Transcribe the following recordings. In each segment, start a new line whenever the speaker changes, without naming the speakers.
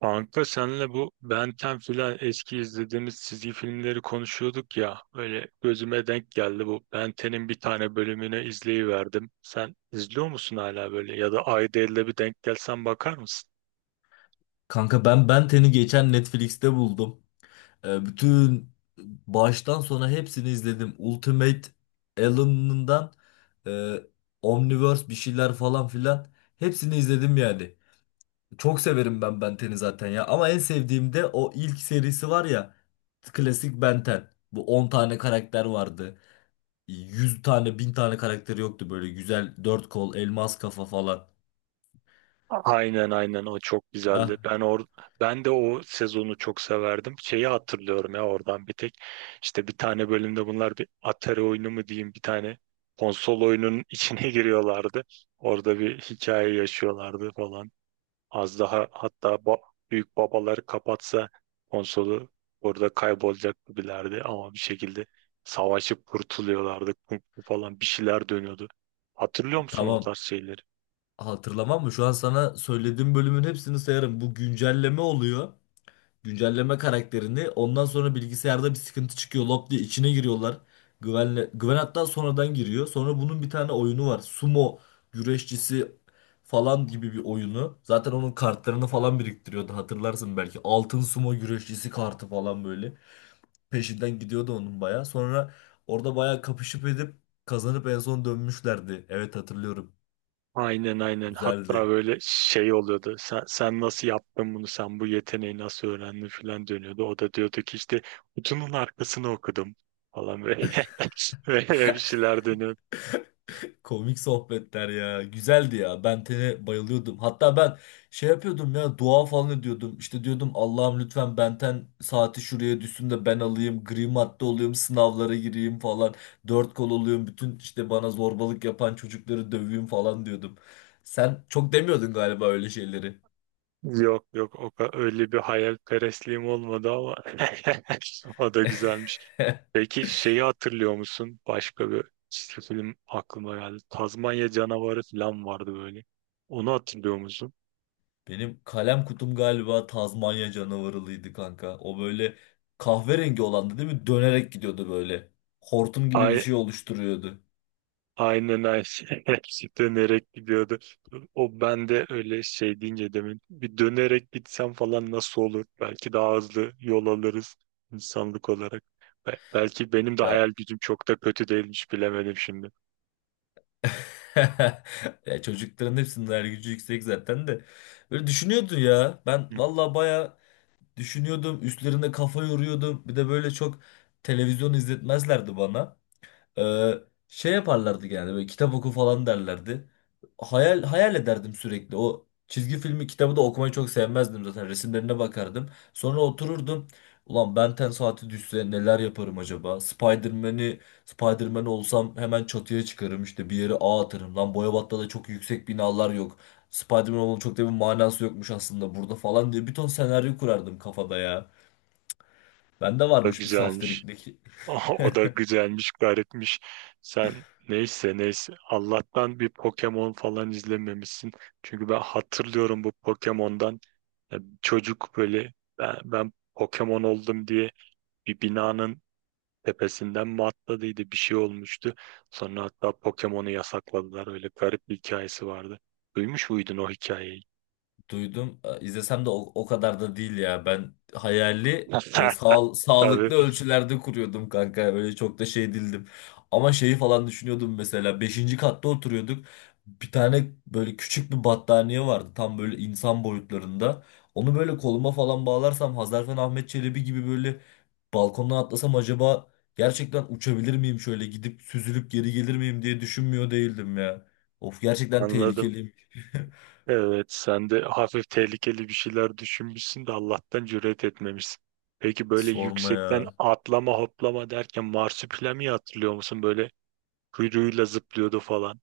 Kanka senle bu Ben 10 filan eski izlediğimiz çizgi filmleri konuşuyorduk ya. Öyle gözüme denk geldi bu. Ben 10'in bir tane bölümünü izleyiverdim. Sen izliyor musun hala böyle? Ya da ayda elde bir denk gelsen bakar mısın?
Kanka ben Benten'i geçen Netflix'te buldum. Bütün baştan sona hepsini izledim. Ultimate Alien'ından e, Omniverse bir şeyler falan filan hepsini izledim yani. Çok severim ben Benten'i zaten ya. Ama en sevdiğim de o ilk serisi var ya. Klasik Benten. Bu 10 tane karakter vardı. 100 tane 1000 tane karakteri yoktu böyle güzel dört kol elmas kafa falan.
Aynen, aynen, o çok güzeldi.
Ah,
Ben de o sezonu çok severdim. Şeyi hatırlıyorum ya oradan bir tek. İşte bir tane bölümde bunlar bir Atari oyunu mu diyeyim, bir tane konsol oyunun içine giriyorlardı. Orada bir hikaye yaşıyorlardı falan. Az daha hatta ba- Büyük babaları kapatsa konsolu orada kaybolacak gibilerdi, ama bir şekilde savaşıp kurtuluyorlardı, Kung fu falan bir şeyler dönüyordu. Hatırlıyor musun o
tamam.
tarz şeyleri?
Hatırlamam mı? Şu an sana söylediğim bölümün hepsini sayarım. Bu güncelleme oluyor. Güncelleme karakterini. Ondan sonra bilgisayarda bir sıkıntı çıkıyor. Lop diye içine giriyorlar. Güvenle, Güven hatta sonradan giriyor. Sonra bunun bir tane oyunu var. Sumo güreşçisi falan gibi bir oyunu. Zaten onun kartlarını falan biriktiriyordu. Hatırlarsın belki. Altın sumo güreşçisi kartı falan böyle. Peşinden gidiyordu onun baya. Sonra orada baya kapışıp edip kazanıp en son dönmüşlerdi. Evet, hatırlıyorum.
Aynen, aynen, hatta
Güzeldi.
böyle şey oluyordu: sen nasıl yaptın bunu, sen bu yeteneği nasıl öğrendin falan dönüyordu. O da diyordu ki, işte kutunun arkasını okudum falan böyle, böyle bir şeyler dönüyordu.
Komik sohbetler ya. Güzeldi ya. Ben Ten'e bayılıyordum. Hatta ben şey yapıyordum ya, dua falan ediyordum. İşte diyordum Allah'ım lütfen Ben Ten saati şuraya düşsün de ben alayım. Gri madde olayım, sınavlara gireyim falan. Dört kol olayım. Bütün işte bana zorbalık yapan çocukları döveyim falan diyordum. Sen çok demiyordun galiba öyle şeyleri.
Yok yok, öyle bir hayalperestliğim olmadı ama o da güzelmiş. Peki şeyi hatırlıyor musun? Başka bir çizgi film aklıma geldi. Tazmanya canavarı falan vardı böyle. Onu hatırlıyor musun?
Benim kalem kutum galiba Tazmanya canavarılıydı kanka. O böyle kahverengi olandı, değil mi? Dönerek gidiyordu böyle. Hortum gibi bir
Ay,
şey oluşturuyordu.
aynen aynen. Hepsi dönerek gidiyordu. O bende öyle, şey deyince, demin bir dönerek gitsem falan nasıl olur? Belki daha hızlı yol alırız insanlık olarak. Belki benim de
Ya,
hayal gücüm çok da kötü değilmiş, bilemedim şimdi.
ya çocukların hepsinin hayal gücü yüksek zaten de. Böyle düşünüyordun ya. Ben valla baya düşünüyordum. Üstlerine kafa yoruyordum. Bir de böyle çok televizyon izletmezlerdi bana. Ee, Şey yaparlardı yani, böyle kitap oku falan derlerdi. Hayal hayal ederdim sürekli. O çizgi filmi kitabı da okumayı çok sevmezdim zaten. Resimlerine bakardım. Sonra otururdum. Ulan Ben 10 saati düşse neler yaparım acaba? Spider-Man olsam hemen çatıya çıkarım, işte bir yere ağ atarım. Lan Boyabat'ta da çok yüksek binalar yok. Spider-Man olmanın çok da bir manası yokmuş aslında burada falan diye bir ton senaryo kurardım kafada ya. Bende
Da
varmış bir
güzelmiş.
saftiriklik.
O da güzelmiş, garipmiş. Sen neyse neyse. Allah'tan bir Pokemon falan izlememişsin. Çünkü ben hatırlıyorum bu Pokemon'dan. Yani çocuk böyle, ben Pokemon oldum diye bir binanın tepesinden mi atladıydı, bir şey olmuştu. Sonra hatta Pokemon'u yasakladılar. Öyle garip bir hikayesi vardı. Duymuş muydun o hikayeyi?
Duydum. İzlesem de o kadar da değil ya. Ben hayali sağlıklı
Tabii,
ölçülerde kuruyordum kanka. Öyle çok da şey değildim. Ama şeyi falan düşünüyordum mesela. Beşinci katta oturuyorduk. Bir tane böyle küçük bir battaniye vardı. Tam böyle insan boyutlarında. Onu böyle koluma falan bağlarsam Hazarfen Ahmet Çelebi gibi böyle balkondan atlasam acaba gerçekten uçabilir miyim, şöyle gidip süzülüp geri gelir miyim diye düşünmüyor değildim ya. Of, gerçekten
anladım.
tehlikeliyim.
Evet, sen de hafif tehlikeli bir şeyler düşünmüşsün de Allah'tan cüret etmemişsin. Peki, böyle
Sorma
yüksekten
ya.
atlama hoplama derken marsupilami hatırlıyor musun? Böyle kuyruğuyla zıplıyordu falan.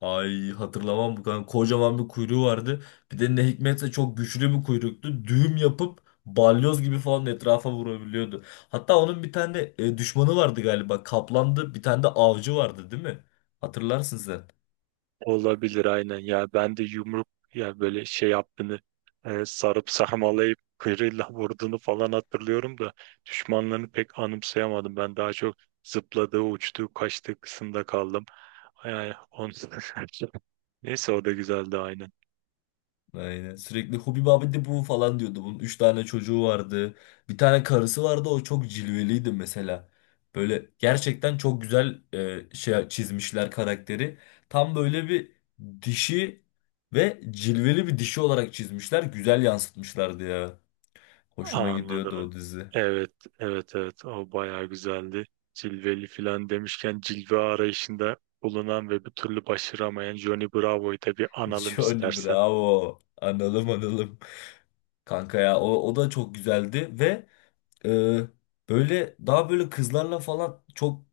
Ay, hatırlamam bu kadar. Kocaman bir kuyruğu vardı. Bir de ne hikmetse çok güçlü bir kuyruktu. Düğüm yapıp balyoz gibi falan etrafa vurabiliyordu. Hatta onun bir tane düşmanı vardı galiba. Kaplandı. Bir tane de avcı vardı, değil mi? Hatırlarsın sen.
Olabilir, aynen ya, ben de yumruk, ya böyle şey yaptığını, sarıp sarmalayıp kıyrıyla vurduğunu falan hatırlıyorum da düşmanlarını pek anımsayamadım. Ben daha çok zıpladığı, uçtuğu, kaçtığı kısımda kaldım. Yani on... Neyse, o da güzeldi aynen.
Aynen. Sürekli Hubi abi bu falan diyordu. Bunun üç tane çocuğu vardı. Bir tane karısı vardı. O çok cilveliydi mesela. Böyle gerçekten çok güzel şey çizmişler karakteri. Tam böyle bir dişi ve cilveli bir dişi olarak çizmişler. Güzel yansıtmışlardı ya. Hoşuma gidiyordu
Anladım.
o dizi.
Evet, evet, evet. O bayağı güzeldi. Cilveli filan demişken, cilve arayışında bulunan ve bir türlü başaramayan Johnny Bravo'yu da bir analım
Johnny
istersen.
Bravo. Analım analım. Kanka ya o da çok güzeldi ve e, böyle daha böyle kızlarla falan çok,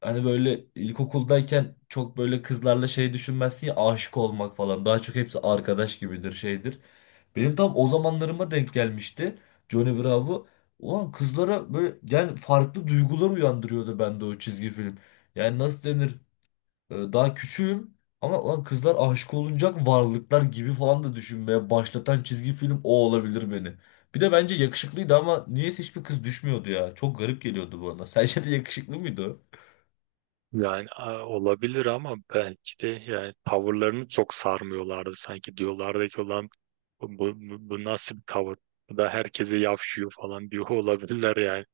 hani böyle ilkokuldayken çok böyle kızlarla şey düşünmezsin ya, aşık olmak falan. Daha çok hepsi arkadaş gibidir, şeydir. Benim tam o zamanlarıma denk gelmişti Johnny Bravo. Ulan kızlara böyle yani farklı duygular uyandırıyordu bende o çizgi film. Yani nasıl denir? Daha küçüğüm ama ulan kızlar aşık olunacak varlıklar gibi falan da düşünmeye başlatan çizgi film o olabilir beni. Bir de bence yakışıklıydı ama niyeyse hiçbir kız düşmüyordu ya. Çok garip geliyordu bana. Sence de yakışıklı mıydı o?
Yani olabilir, ama belki de yani tavırlarını çok sarmıyorlardı, sanki diyorlardı ki, olan bu, bu nasıl bir tavır? Bu da herkese yavşıyor falan diyor olabilirler yani.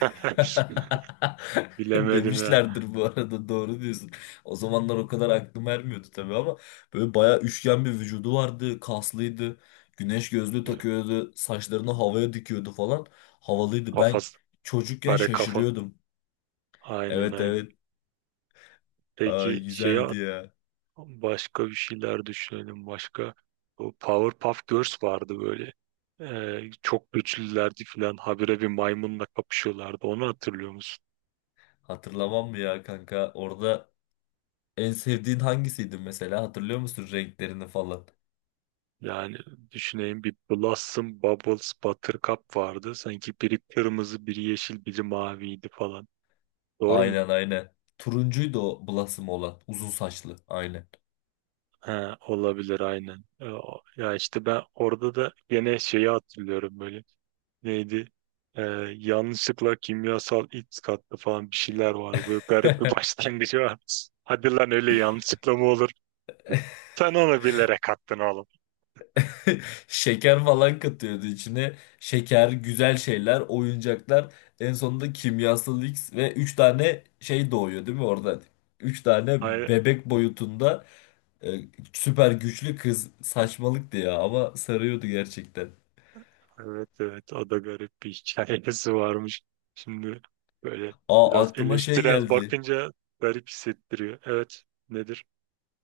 Bilemedim ya.
Demişlerdir, bu arada doğru diyorsun. O zamanlar o kadar aklım ermiyordu tabii ama böyle bayağı üçgen bir vücudu vardı, kaslıydı. Güneş gözlüğü takıyordu, saçlarını havaya dikiyordu falan. Havalıydı. Ben
Kafası
çocukken
kare kafa.
şaşırıyordum.
Aynen
Evet,
aynen.
evet. Ay,
Peki şeye,
güzeldi ya.
başka bir şeyler düşünelim. Başka, bu Powerpuff Girls vardı böyle. Çok güçlülerdi falan. Habire bir maymunla kapışıyorlardı. Onu hatırlıyor musun?
Hatırlamam mı ya kanka? Orada en sevdiğin hangisiydi mesela? Hatırlıyor musun renklerini falan?
Yani düşüneyim, bir Blossom, Bubbles, Buttercup vardı. Sanki biri kırmızı, biri yeşil, biri maviydi falan. Doğru mu?
Aynen, aynen. Turuncuydu o Blossom olan. Uzun saçlı. Aynen.
Ha, olabilir aynen. Ya işte ben orada da gene şeyi hatırlıyorum böyle. Neydi? E, Yanlışlıkla kimyasal X kattı falan, bir şeyler vardı. Böyle garip bir başlangıcı var. Hadi lan, öyle yanlışlıkla mı olur? Sen onu bilerek attın oğlum.
Şeker falan katıyordu içine. Şeker, güzel şeyler, oyuncaklar. En sonunda kimyasal X ve 3 tane şey doğuyor, değil mi oradan? 3 tane bebek boyutunda e, süper güçlü kız. Saçmalıktı ya ama sarıyordu gerçekten.
Evet evet, o da garip bir hikayesi varmış. Şimdi böyle
Aa,
biraz
aklıma şey
eleştirel
geldi.
bakınca garip hissettiriyor. Evet, nedir?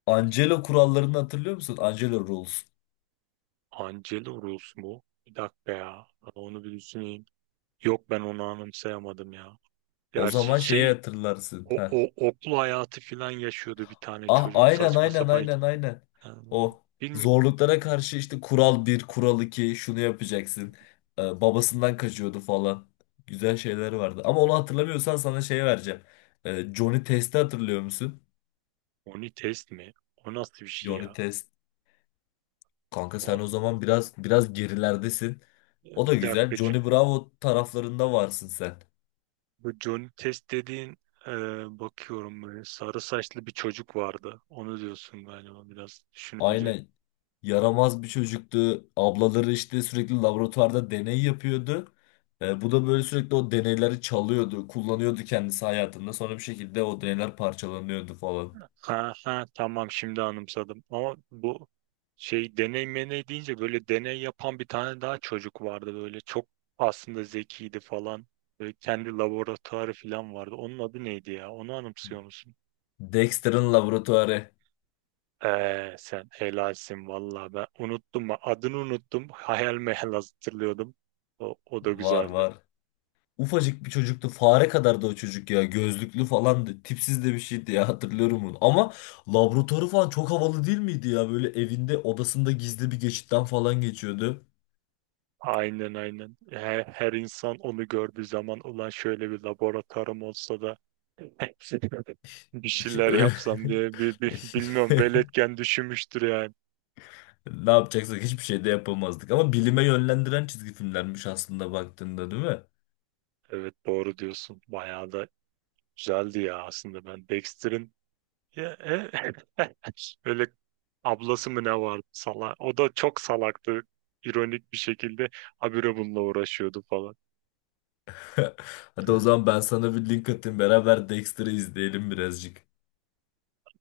Angelo kurallarını hatırlıyor musun? Angelo Rules.
Angelo Rus mu? Bir dakika ya. Ben onu bir düşüneyim. Yok, ben onu anımsayamadım ya.
O
Gerçi
zaman şeyi
şey,
hatırlarsın.
o,
Heh.
o okul hayatı filan yaşıyordu bir tane
Ah,
çocuk
aynen
saçma
aynen
sapan.
aynen aynen. O
Bilmiyorum.
zorluklara karşı işte kural bir, kural iki, şunu yapacaksın. Babasından kaçıyordu falan. Güzel şeyler vardı. Ama onu hatırlamıyorsan sana şey vereceğim. Johnny Test'i hatırlıyor musun?
Oni test mi? O nasıl bir şey
Johnny
ya?
Test. Kanka sen
O,
o zaman biraz biraz gerilerdesin. O da
bir
güzel.
dakika.
Johnny Bravo taraflarında varsın sen.
Bu Johnny Test dediğin, e, bakıyorum, böyle sarı saçlı bir çocuk vardı. Onu diyorsun galiba biraz düşününce.
Aynen, yaramaz bir çocuktu. Ablaları işte sürekli laboratuvarda deney yapıyordu. Bu da böyle sürekli o deneyleri çalıyordu, kullanıyordu kendisi hayatında. Sonra bir şekilde o deneyler parçalanıyordu falan.
Ha ha, tamam, şimdi anımsadım. Ama bu şey, deney meney deyince, böyle deney yapan bir tane daha çocuk vardı, böyle çok aslında zekiydi falan. Böyle kendi laboratuvarı falan vardı. Onun adı neydi ya? Onu anımsıyor musun?
Dexter'ın laboratuvarı,
Sen helalsin vallahi, ben unuttum adını, unuttum, hayal meyal hatırlıyordum. O da
var
güzeldi.
var. Ufacık bir çocuktu. Fare kadardı o çocuk ya. Gözlüklü falandı. Tipsiz de bir şeydi ya, hatırlıyorum bunu. Ama laboratuvarı falan çok havalı değil miydi ya? Böyle evinde odasında gizli bir geçitten falan geçiyordu.
Aynen aynen. Her insan onu gördüğü zaman ulan şöyle bir laboratuvarım olsa da bir
İçi
şeyler
öyle...
yapsam diye bilmiyorum, veletken düşünmüştür yani.
Ne yapacaksak hiçbir şey de yapamazdık. Ama bilime yönlendiren çizgi filmlermiş aslında baktığında, değil mi?
Evet, doğru diyorsun. Bayağı da güzeldi ya. Aslında ben Dexter'in ya, öyle ablası mı ne vardı salak. O da çok salaktı. İronik bir şekilde habire bununla uğraşıyordu falan.
Hadi o zaman ben sana bir link atayım. Beraber Dexter'ı izleyelim birazcık.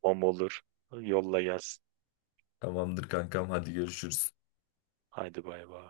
Bom olur. Yolla gelsin.
Tamamdır kankam, hadi görüşürüz.
Haydi bay bay.